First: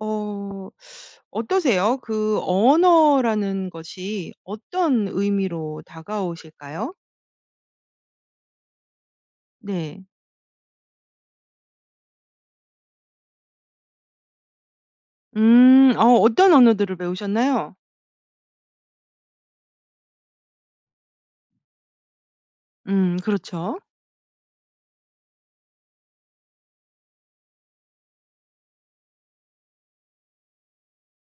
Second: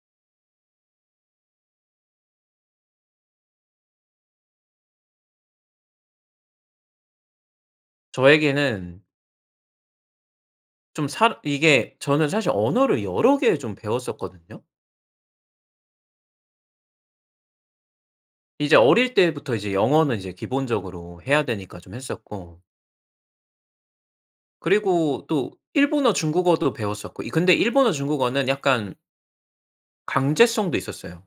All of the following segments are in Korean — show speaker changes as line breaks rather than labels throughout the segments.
어 어떠세요? 그 언어라는 것이 어떤 의미로 다가오실까요?
저에게는
네.
좀 사 이게 저는 사실 언어를 여러 개 좀 배웠었거든요.
음 어 어떤 언어들을 배우셨나요?
이제 어릴 때부터 이제 영어는 이제 기본적으로 해야 되니까 좀 했었고
음 그렇죠.
그리고 또 일본어, 중국어도 배웠었고 이 근데 일본어 중국어는 약간 강제성도 있었어요.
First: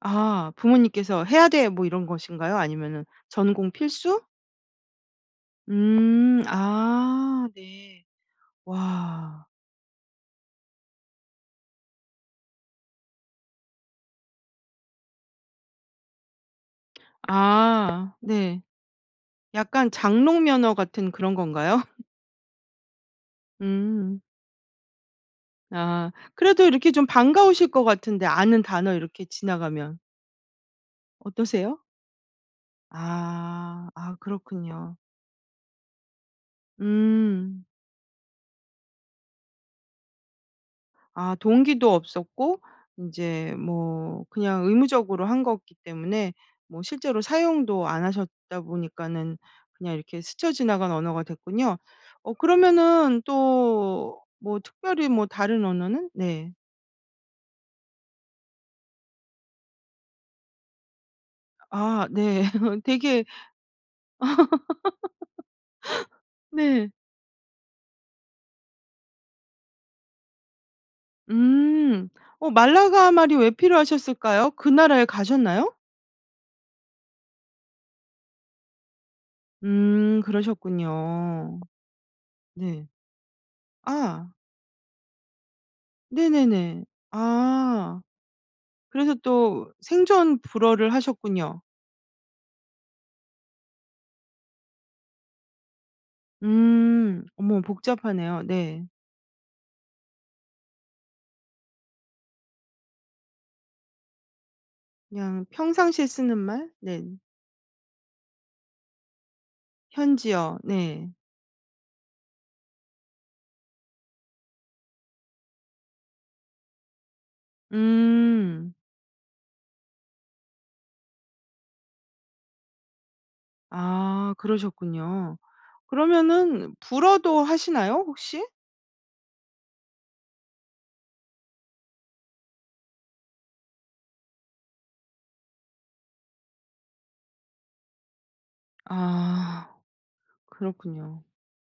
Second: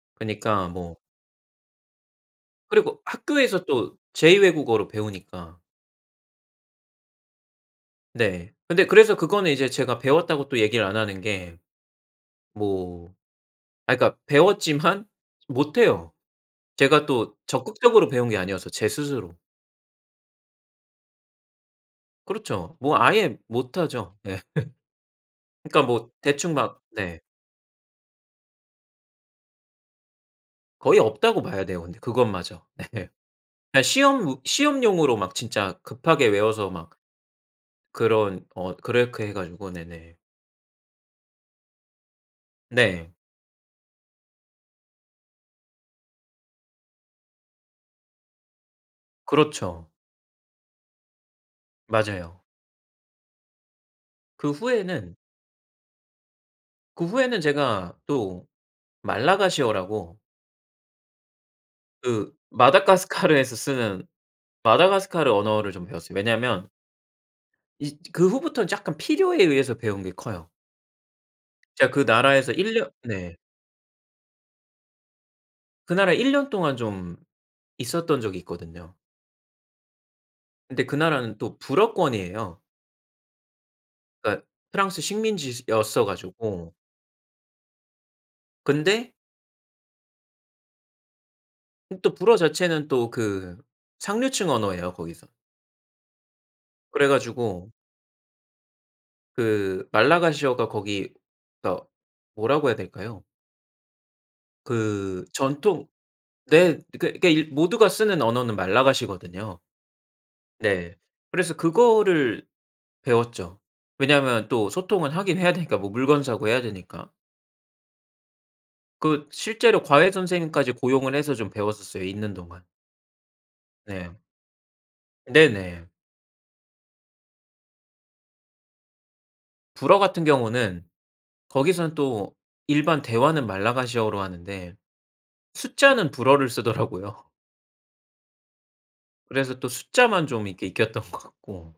아
그니까 뭐
부모님께서 "해야 돼." 뭐 이런 것인가요?
그리고
아니면은
학교에서
전공
또
필수?
제 2 외국어로 배우니까.
음. 아 네.
네. 근데 그래서
와.
그거는 이제 제가 배웠다고 또 얘기를 안 하는 게 뭐 아 그니까 배웠지만 못 해요. 제가 또 적극적으로
아
배운 게
네.
아니어서 제 스스로.
약간 장롱면허 같은 그런 건가요?
그렇죠. 뭐 아예 못하죠.
음.
예. 그러니까 뭐
아
대충
그래도
막
이렇게 좀
네.
반가우실 것 같은데 아는 단어 이렇게 지나가면.
거의 없다고 봐야
어떠세요?
돼요 근데 그것마저. 네. 그냥
아. 아
시험
그렇군요.
시험용으로 막 진짜 급하게 외워서 막
음.
그런 어 그렇게 해 가지고. 네네.
아 동기도 없었고
네.
인제 뭐 그냥 의무적으로 한 거기 때문에 뭐 실제로 사용도 안 하셨다 보니까는
그렇죠.
그냥 이렇게 스쳐 지나간 언어가 됐군요. 어
맞아요.
그러면은 또
그
뭐 특별히
후에는
뭐 다른 언어는 네.
그 후에는 제가 또 말라가시어라고
아
그
네. 되게
마다가스카르에서 쓰는 마다가스카르 언어를 좀 배웠어요. 왜냐하면
네.
이 그 후부터는 약간 필요에 의해서 배운 게 커요. 제가 그
음. 어
나라에서 1 년
말라가 말이
네.
왜 필요하셨을까요? 그 나라에 가셨나요?
그 나라에 1 년 동안 좀 있었던 적이 있거든요.
음
근데 그 나라는 또
그러셨군요.
불어권이에요.
네. 아.
그러니까 프랑스 식민지 시 였어 가지고
네네네. 아.
근데
그래서 또 생존 불어를 하셨군요.
음 또 불어 자체는 또 그 상류층 언어예요 거기서. 그래
음 어머
가지고
복잡하네요. 네.
그 말라가시어가 거기 더 뭐라고 해야 될까요? 그
그냥
전통
평상시에 쓰는 말?
네
네.
그 그러니까 모두가 쓰는 언어는 말라가시거든요.
현지어.
네.
네.
그래서 그거를 배웠죠. 왜냐하면 또 소통은 하긴 해야 되니까 뭐 물건 사고해야 되니까.
음.
그 실제로 과외 선생님까지 고용을 해서 좀 배웠었어요 있는 동안. 네.
아. 그러셨군요.
네네.
그러면은 불어도 하시나요? 혹시?
불어 같은 경우는 거기서는 또 일반 대화는 말라가시어로 하는데 숫자는 불어를 쓰더라고요. 그래서
아
또 숫자만 좀 이렇게 익혔던 것
그렇군요.
같고.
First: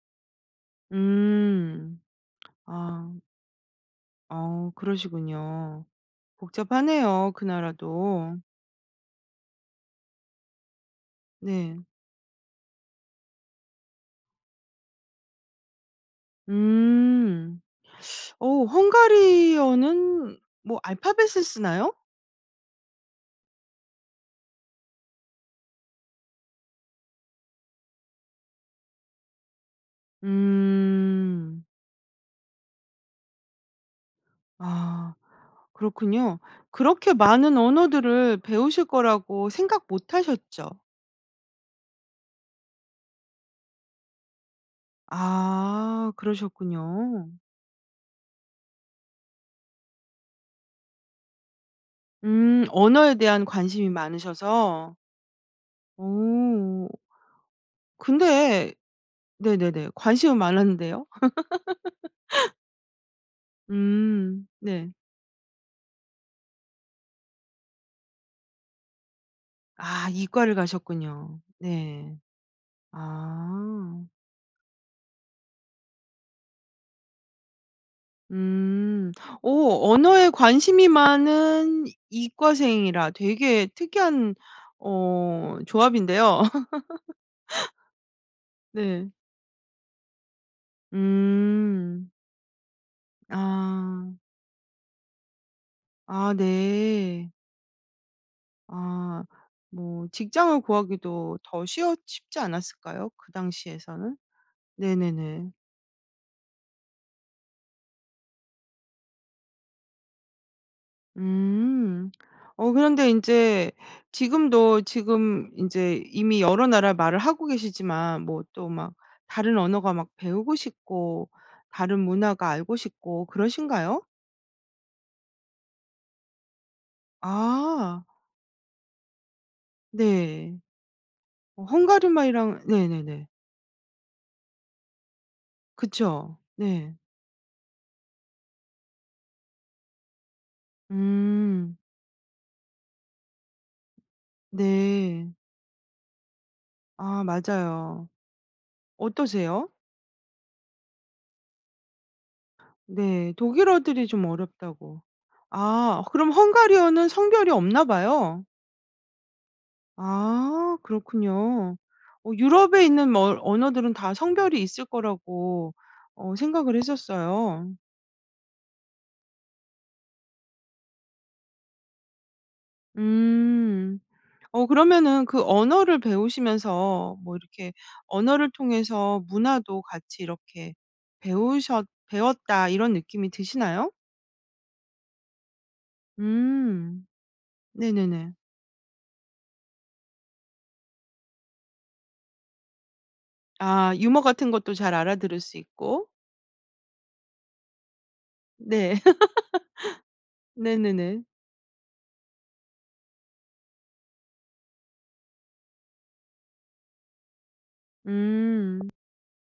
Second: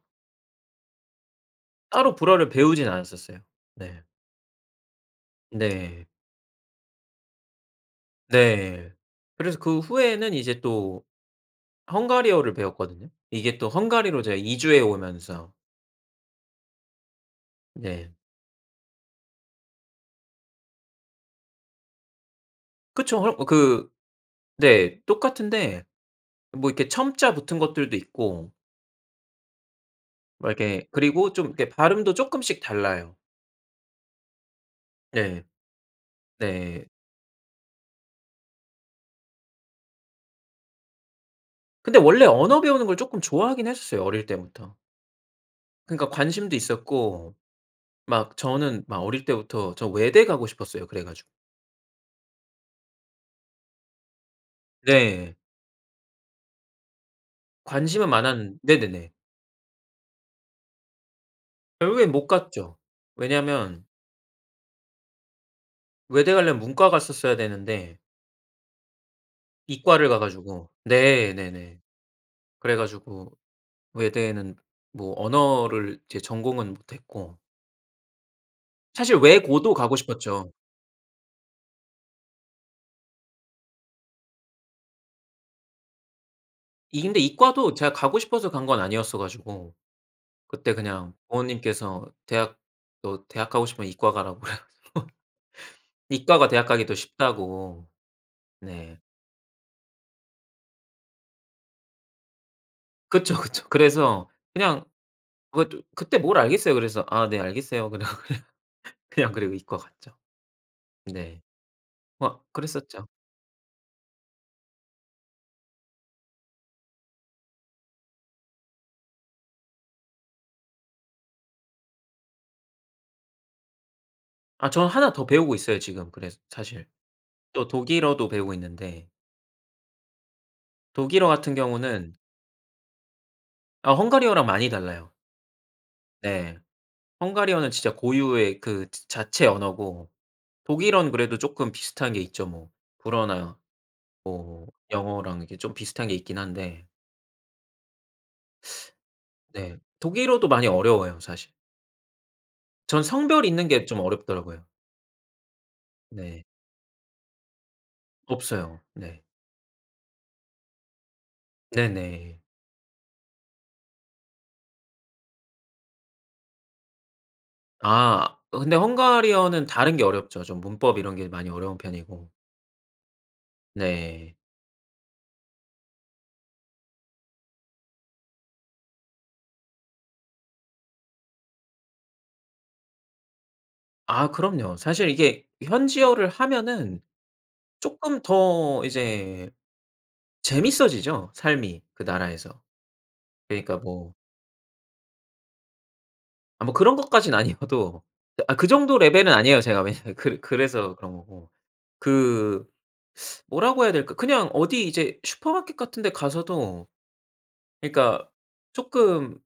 음
따로 불어를 배우진
아.
않았었어요. 네.
아 그러시군요.
네.
복잡하네요 그 나라도.
네. 그래서 그 후에는 이제 또
네.
헝가리어를 배웠거든요. 이게 또 헝가리로 제가 이주해 오면서.
음
네.
어 헝가리어는 뭐 알파벳을 쓰나요?
그쵸. 헐 어 그 네. 똑같은데 뭐 이렇게 첨자 붙은 것들도 있고 뭐 이렇게 그리고 좀
음.
이렇게 발음도 쪼끔씩 달라요.
아
네.
그렇군요.
네.
그렇게 많은 언어들을 배우실 거라고 생각 못 하셨죠?
근데 원래 언어 배우는 걸 쪼끔 좋아하긴 했었어요 어릴 때부터. 그러니까
아
관심도
그러셨군요.
있었고 막 저는 막 어릴 때부터 저 외대 가고 싶었어요 그래 가지고.
음 언어에 대한 관심이 많으셔서.
네.
어.
관심은 많았는
근데
네네네.
네네네. 관심은 많았는데요.
결국엔 못 갔죠. 왜냐면
음 네.
외대 가려면 문과 갔었어야 되는데
아
이과를 가
이과를
가지고 네
가셨군요.
네네.
네.
그래 가지고
아.
외대는 뭐 언어를 이제 전공은 못 했고
음.
사실
어
외고도 가고
언어에
싶었죠.
관심이 많은 이과생이라. 되게 특이한 어 조합인데요.
이 근데 이과도 제가 가고 싶어서 간 건
네.
아니었어 가지고. 그때 그냥 부모님께서
음.
대학 너 대학 가고 싶으면
아.
이과 가라고 그래 가지고.
아
이과가 대학가기 더
네.
쉽다고. 네.
아. 뭐 직장을 구하기도 더 쉬웠 쉽지 않았을까요? 그
그쵸, 그쵸.
당시에서는?
그래서 그냥
네네네.
그것도 그때 뭘 알겠어요. 그래서 "아 네, 알겠어요." 그러고 그냥 그냥 그리고 이과 갔죠. 네.
음.
뭐
어
그랬었죠.
그런데 인제 지금도 지금 인제 이미 여러 나라 말을 하고 계시지만 뭐 또 막 다른 언어가 막 배우고 싶고 다른 문화가 알고 싶고 그러신가요?
아 저는 1 더 배우고 있어요, 지금. 그래스 사실. 또
아.
독일어도 배우고 있는데
네.
독일어 같은
어 헝가리
경우는
말이랑 네네네.
아 헝가리어랑 많이 달라요.
그쵸?
네.
네.
헝가리어는 진짜 고유의 그 즈 자체 언어고 독일어는 그래도 쪼끔
음.
비슷한 게 있죠. 뭐 불어나 뭐
네.
영어랑 이렇게 좀 비슷한 게 있긴 한데.
아 맞아요. 어떠세요?
네. 독일어도 많이 어려워요 사실. 전
네
성별이 있는 게 좀
독일어들이 좀
어렵더라고요.
어렵다고 아 그럼
네.
헝가리어는 성별이 없나 봐요.
없어요. 네.
아 그렇군요. 어
네네.
유럽에 있는 뭐 어 언어들은 다 성별이 있을 거라고 어 생각을 했었어요.
아 근데 헝가리어는 다른 게 어렵죠. 좀 문법 이런 게 많이 어려운 편이고.
음.
네.
어 그러면은 그 언어를 배우시면서 뭐 이렇게 '언어를 통해서 문화도 같이 이렇게 배우셨 배웠다.' 이런 느낌이 드시나요?
아 그럼요. 사실 이게 현지어를 하면은
음
쪼끔
네네네.
더 이제 재밌어지죠 삶이 그 나라에서. 그러니까
아
뭐
유머 같은 것도 잘 알아들을 수 있고.
아 뭐 그런 것까진 아니어도 아 그
네.
정도 레벨은 아니에요 제가. 왜냐하면 그 그래서 그런
네네네.
거고. 그 뭐라고 해야 될까. 그냥 어디 이제 슈퍼마켓 같은 데 가서도 그러니까
음.
쪼끔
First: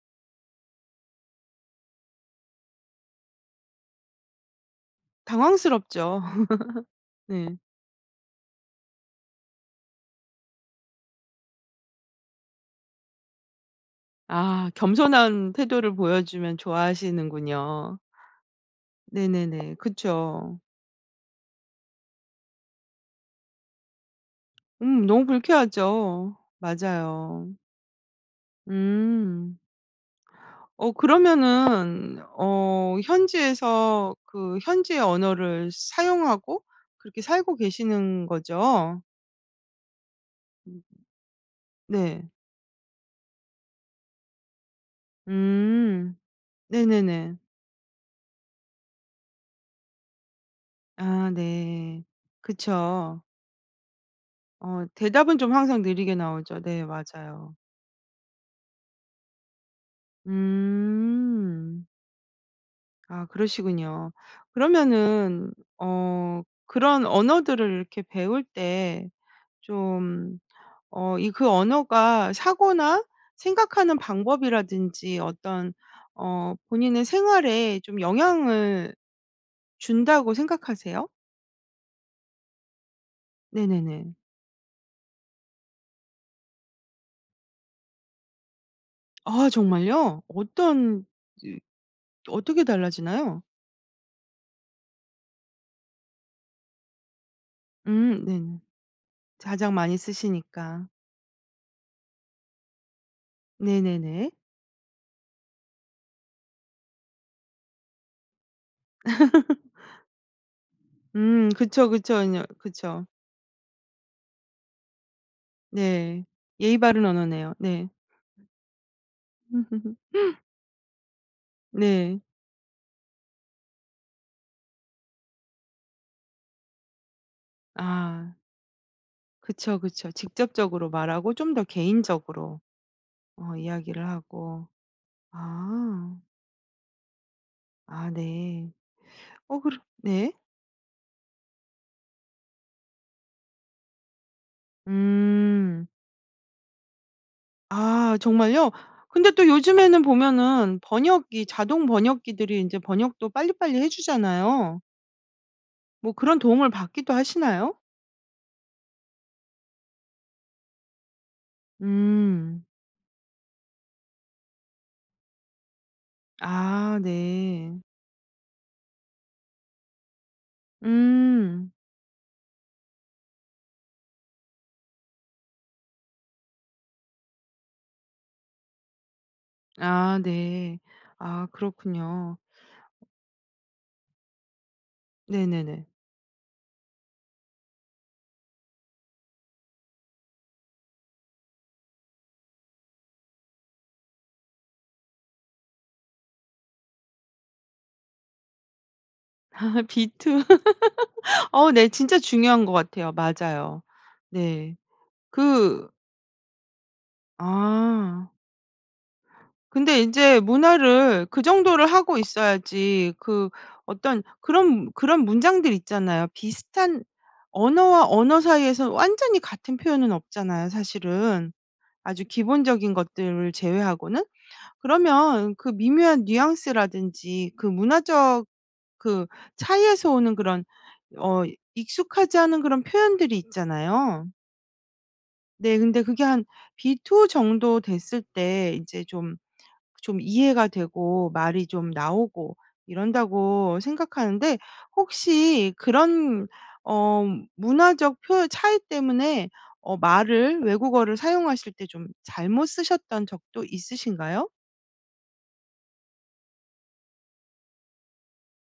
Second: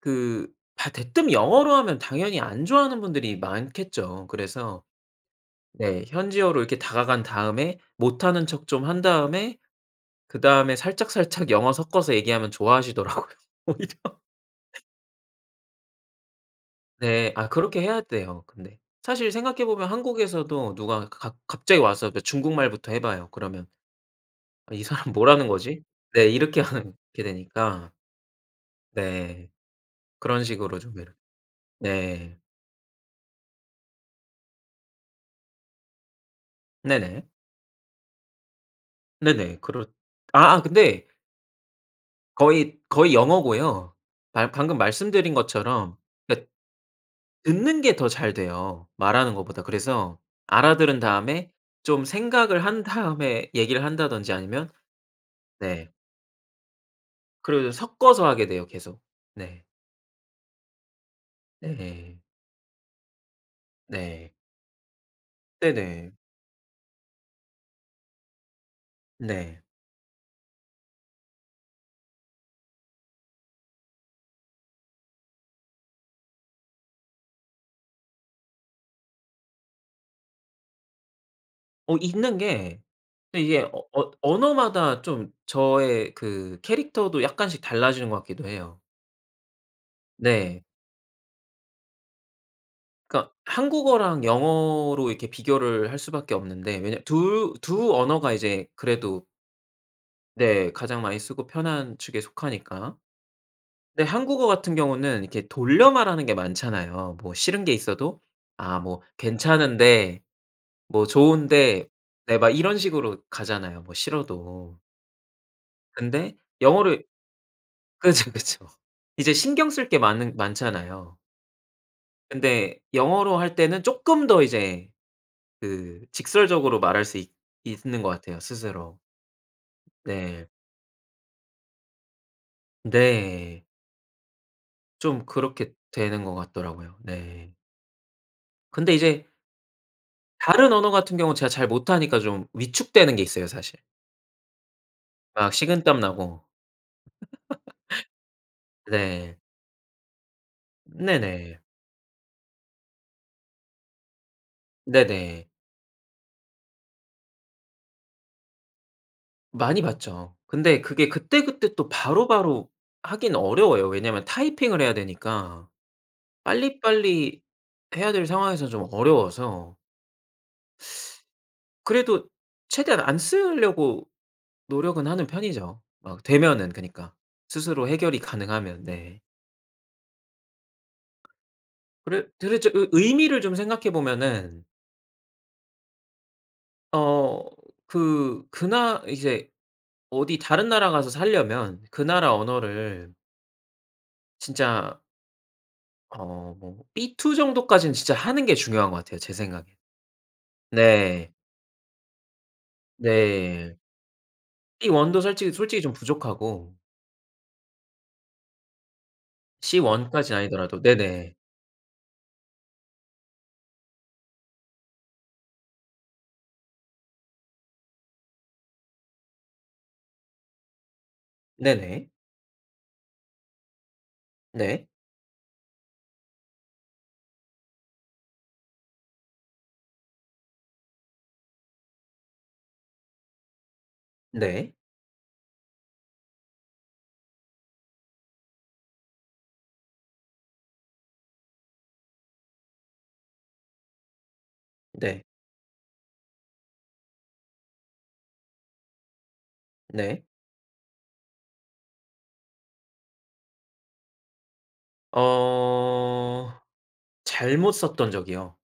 그 다 대뜸 영어로 하면 당연히 안 좋아하는 분들이 많겠죠. 그래서 네
당황스럽죠.
현지어로 이렇게 다가간
네.
다음에 못 하는 척 좀 한 다음에 그다음에 살짝 살짝 영어 섞어서 얘기하면 좋아하시더라고요 오히려.
아 겸손한 태도를 보여주면
네. 아 그렇게
좋아하시는군요.
해야 돼요 근데. 사실
네네네.
생각해보면
그쵸.
한국에서도 누가 가 가 갑자기 와서 그 중국말부터 해봐요. 그러면 '아 이
음
사람
너무
뭐라는 거지?' 네
불쾌하죠.
이렇게 하는 게
맞아요.
되니까. 네.
음.
그런 식으로
어
좀 이러
그러면은
네.
어 현지에서 그 현지의 언어를 사용하고 그렇게
네네.
살고 계시는 거죠?
네네. 그렇 아아
으음.
근데
네.
거의 거의 영어고요. 발 방금 말씀드린 것처럼.
음
그러니깐
네네네.
듣는 게 더 잘 돼요 말하는 것보다. 그래서 알아들은
아
다음에
네.
좀 생각을 한
그쵸.
다음에 얘기를 한다든지 아니면
어 대답은 좀 항상
네.
느리게 나오죠. 네. 맞아요.
그리고 섞어서 하게 돼요 계속. 네.
음.
네.
아 그러시군요.
네.
그러면은
네네.
어 그런 언어들을 이렇게 배울 때
네.
좀 어 이 그 언어가 사고나 생각하는 방법이라든지 어떤 어 본인의 생활에 좀 영향을 준다고 생각하세요?
어 있는 게 근데 이게 어 언
네네네.
언어마다 좀 저의 그 캐릭터도 약간씩 달라지는 것 같기도 해요.
아, 정말요?
네.
어떤 어떻게
그러니까
달라지나요?
한국어랑 영어로 이렇게 비교를 할 수밖에 없는데. 왜냐 2 2
음
언어가
네네.
이제 그래도
가장 많이
네.
쓰시니까.
가장 많이 쓰고 편한 축에 속하니까. 근데
네네네.
한국어 같은 경우는 이렇게 돌려 말하는 게 많잖아요. 뭐 싫은 게 있어도 아 뭐 "괜찮은데. 뭐
음
좋은데."
그쵸, 그쵸
네
인요
막 이런
그쵸.
식으로 가잖아요, 뭐 싫어도.
네.
근데
예의 바른
영어를
언어네요. 네.
그쵸, 그쵸. 이제 신경 쓸 게 많은 많잖아요.
네.
근데 영어로 할 때는 쪼끔 더 이제 그 직설적으로 말할 수 있 있는 것
아.
같아요 스스로.
그쵸, 그쵸.
네.
직접적으로 말하고 좀 더 개인적으로 어
네.
이야기를 하고.
좀 그렇게
아.
되는 것 같더라고요. 네.
아 네.
근데 이제
어 그러 네.
다른 언어 같은 경우는 제가 잘 못 하니까 좀 위축되는 게 있어요 사실. 막
음.
식은땀 나고.
아 정말요? 근데
네.
또 요즘에는 보면은 번역 이
네네.
자동 번역기들이 인제 번역도 빨리빨리 해 주잖아요.
네네.
뭐 그런 도움을 받기도 하시나요?
많이 받죠. 근데 그게 그때그때 또
음.
바로바로 하기는 어려워요. 왜냐면 타이핑을 해야 되니까
아
빨리빨리
네.
해야 될 상황에서 좀 어려워서.
음.
그래도 최대한 안 쓸려고 노력은 하는 편이죠. 막 되면은 그니까. 스스로 해결이 가능하면. 네.
아 네. 아
그래
그렇군요.
도대체 의 의미를 좀 생각해 보면은
네네네.
어 그 그 나 이제 어디 다른 나라 가서 살려면 그 나라 언어를 진짜 어 뭐 B 2 정도까진 진짜 하는 게 중요한 것 같아요, 제 생각엔.
B 2?
네.
어 네 진짜 중요한 것 같아요.
네.
맞아요. 네.
B 1 도 솔직히 솔직히
그
좀 부족하고
아.
C
근데
1 까진
인제
아니더라도
문화를
네네.
그 정도를 하고 있어야지 그 어떤 그런 그런 문장들이 있잖아요. 비슷한 언어와 언어 사이에서 완전히 같은 표현은 없잖아요, 사실은.
네네.
아주 기본적인 것들을 제외하고는.
네.
그러면 그 미묘한 뉘앙스라든지 그 문화적 그 차이에서 오는 그런 어 익숙하지 않은 그런 표현들이 있잖아요.
네.
네. 근데 그게 한 B 2? 정도 됐을 때 '이제 좀 좀 이해가 되고 말이 좀 나오고 이런다.'고 생각하는데
네.
혹시 그런 어 문화적 표현 차이 때문에 어
네.
말을 외국어를 사용하실 때 좀 잘못 쓰셨던 적도 있으신가요?
어 잘못 썼던 적이요.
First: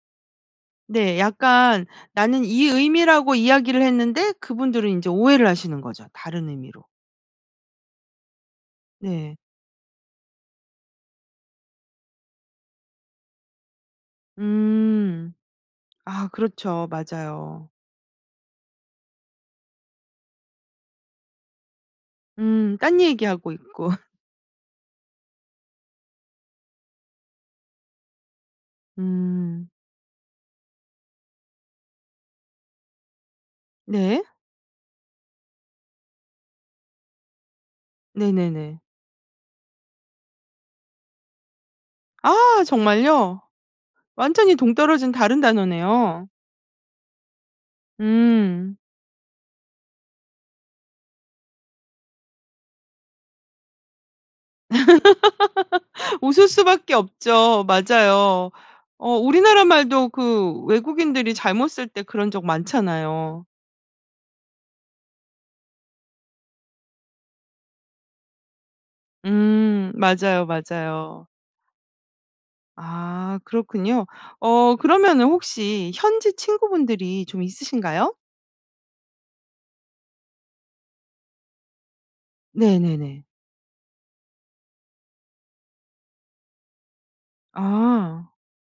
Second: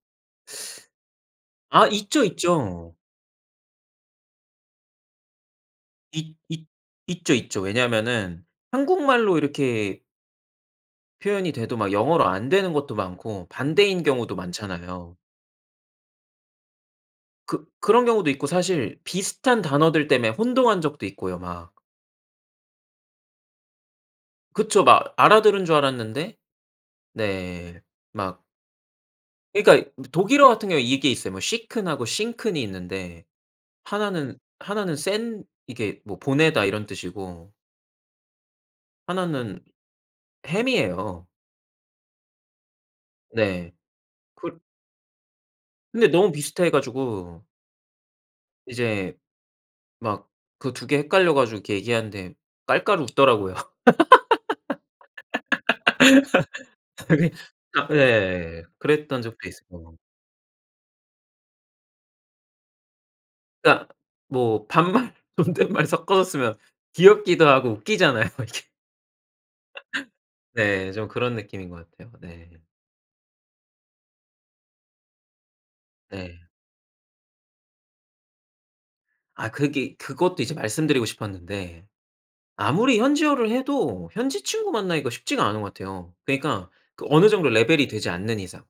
네. 약간
아 있죠,
나는 이
있죠.
의미라고 이야기를 했는데 그분들은 인제 오해를 하시는 거죠
있
다른
있
의미로.
있죠, 있죠. 왜냐면은
네.
한국말로 이렇게 표현이 돼도 막 영어로 안 되는 것도 많고 반대인 경우도 많잖아요.
음. 아 그렇죠.
그
맞아요.
그런 경우도 있고 사실 비슷한 단어들 때문에 혼동한 적도 있고요 막.
음 딴 얘기하고 있고.
그쵸. 막 알아들은 줄 알았는데 네. 막
음.
그러니까 이 뭐 독일어 같은 경우는 이게 있어요. 뭐 쉬큰 하고 싱큰 이 있는데 1
네.
는 1 나는 센 이게 뭐 보내다 이런 뜻이고
네네네.
1 는 햄이에요.
아! 정말요?
네.
완전히
그
동떨어진 다른
근데
단어네요.
너무 비슷해 가지고
음.
이제 막 그 2 개 헷갈려 가지고 이렇게 얘기하는데 깔깔 웃더라고요.
웃을 수밖에 없죠. 맞아요.
예.
어
그랬던 적도
우리나라
있어요.
말도 그 외국인들이 잘못 쓸 때 그런 적 많잖아요.
그러니까 뭐 반말, 존댓말 섞어서 쓰면 귀엽기도 하고 웃기잖아요, 이게.
음. 맞아요,
네, 좀
맞아요.
그런 느낌인 것 같아요. 네.
아 그렇군요. 어 그러면은 혹시 현지
네.
친구분들이 좀 있으신가요?
아 그게 그것도 이제 말씀드리고 싶었는데 아무리
네네네.
현지어를 해도 현지 친구 만나기가 쉽지가 않은 것 같아요. 그러니까 그 어느 정도 레벨이 되지
아.
않는 이상.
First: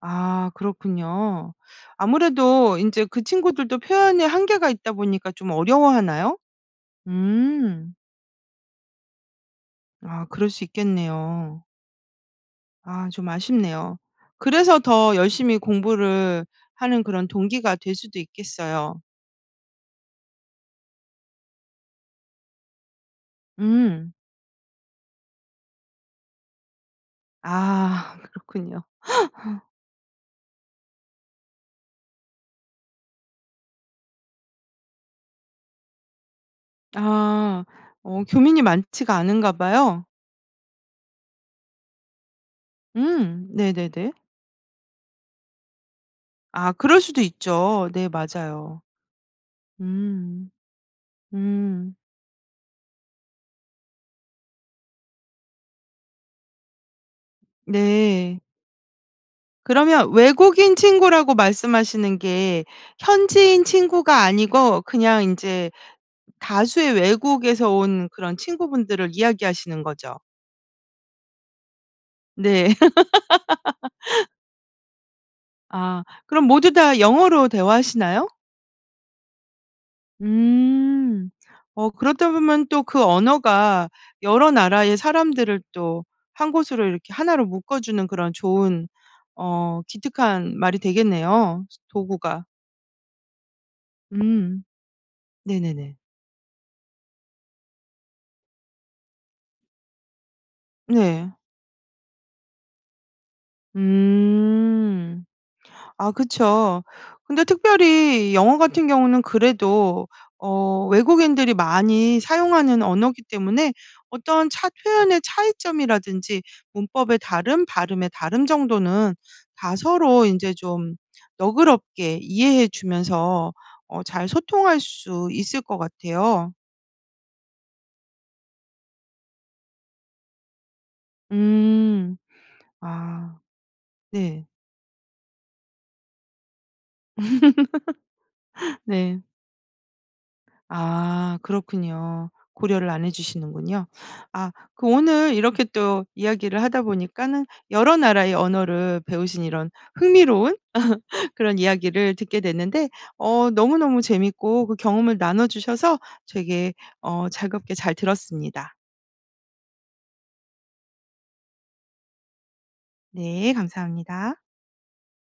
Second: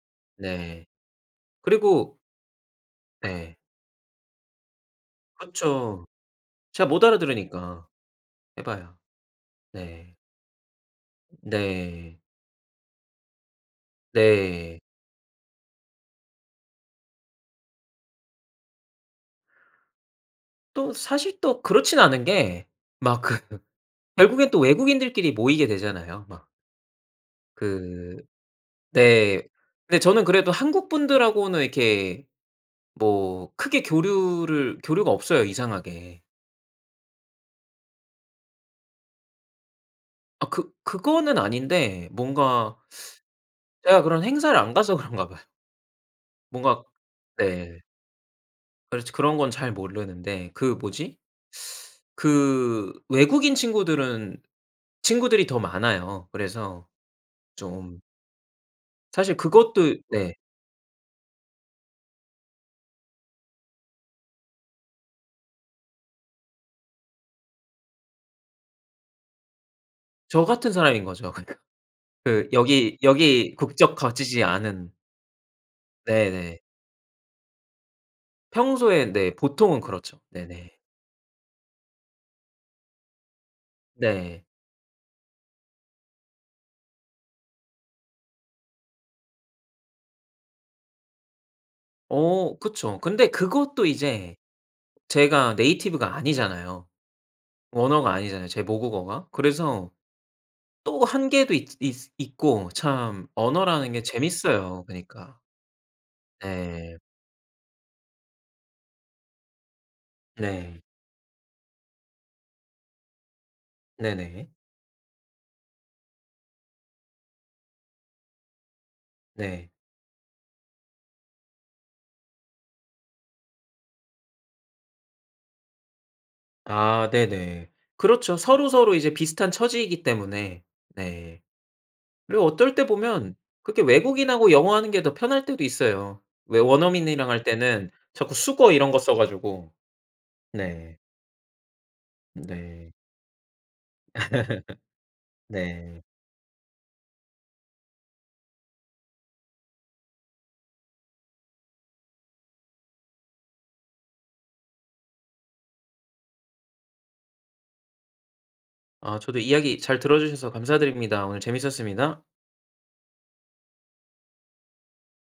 아
네.
그렇군요.
그리고
아무래도 인제 그
네.
친구들도 표현에 한계가 있다 보니까 좀
그쵸.
어려워하나요?
제가 못 알아들으니까
음.
해 봐야. 네.
아 그럴 수
음
있겠네요.
네.
아 좀 아쉽네요. 그래서
네.
더 열심히 공부를 하는 그런 동기가 될 수도 있겠어요.
또 사실 또 그렇진 않은 게 막 그
음.
결국엔 또 외국인들끼리 모이게 되잖아요 막. 그
아 그렇군요.
네. 근데 저는 그래도 한국분들하고는 이렇게 뭐 크게 교류를 교류가 없어요 이상하게.
아. 어 교민이 많지가 않은가 봐요.
아 그 그거는 아닌데 뭔가
음.
제가
네네네.
그런 행사를 안 가서 그런가 봐요.
아
뭔가
그럴 수도
네.
있죠. 네. 맞아요.
그렇지 그런 건 잘
음.
모르는데 그 뭐지?
음.
그 외국인 친구들은 친구들이 더 많아요. 그래서 좀
네.
사실 그것도
그러면
네.
외국인 친구라고 말씀하시는 게 현지인 친구가 아니고 그냥 인제 다수의 외국에서 온 그런 친구분들을 이야기하시는 거죠?
저 같은 사람인 거죠. 그러니까. 그
네.
여기 여기 국적 가지지 않은
아 그럼
네네.
모두 다 영어로 대화하시나요?
평소에 네 보통은 그렇죠. 네네.
음 어 그러다 보면 또 그 언어가
네.
여러 나라의 사람들을 또 1 곳으로 이렇게 1 로 묶어주는 그런 좋은 어 기특한 말이 되겠네요 도구가.
어 그쵸. 근데 그것도 이제
음. 네네네.
제가 네이티브가 아니잖아요. 언어가 아니잖아요 제 모국어가. 그래서 또
네.
한계도 있 있 있고 참 언어라는 게 재밌어요
음.
그니까.
아 그쵸.
네.
근데 특별히 영어 같은 경우는 그래도
네.
어 외국인들이 많이 사용하는 언어기 때문에 어떤
네네.
차 표현의 차이점이라든지 문법의 다름, 발음의 다름 정도는
네.
다 서로 인제 좀 너그럽게 이해해 주면서 어 잘 소통할 수 있을 것 같아요.
아 네네. 그렇죠. 서로서로 이제 비슷한 처지이기 때문에 네.
음.
그리고 어떨 때 보면
아
그렇게
네.
외국인하고 영어하는 게 더 편할 때도 있어요. 왜 원어민이랑 할 때는 자꾸 숙어 이런 거
네.
써가지고. 네.
아. 그렇군요. 고려를
네.
안 해주시는군요. 아 그 오늘 이렇게
네.
또 이야기를 하다 보니까는 여러 나라의 언어를 배우신 이런 흥미로운 그런 이야기를 듣게 됐는데 어 너무너무 재밌고 그 경험을 나눠 주셔서 되게 어 즐겁게 잘 들었습니다.
아 저도 이야기 잘 들어 주셔서 감사드립니다. 오늘 재밌었습니다.
네. 감사합니다.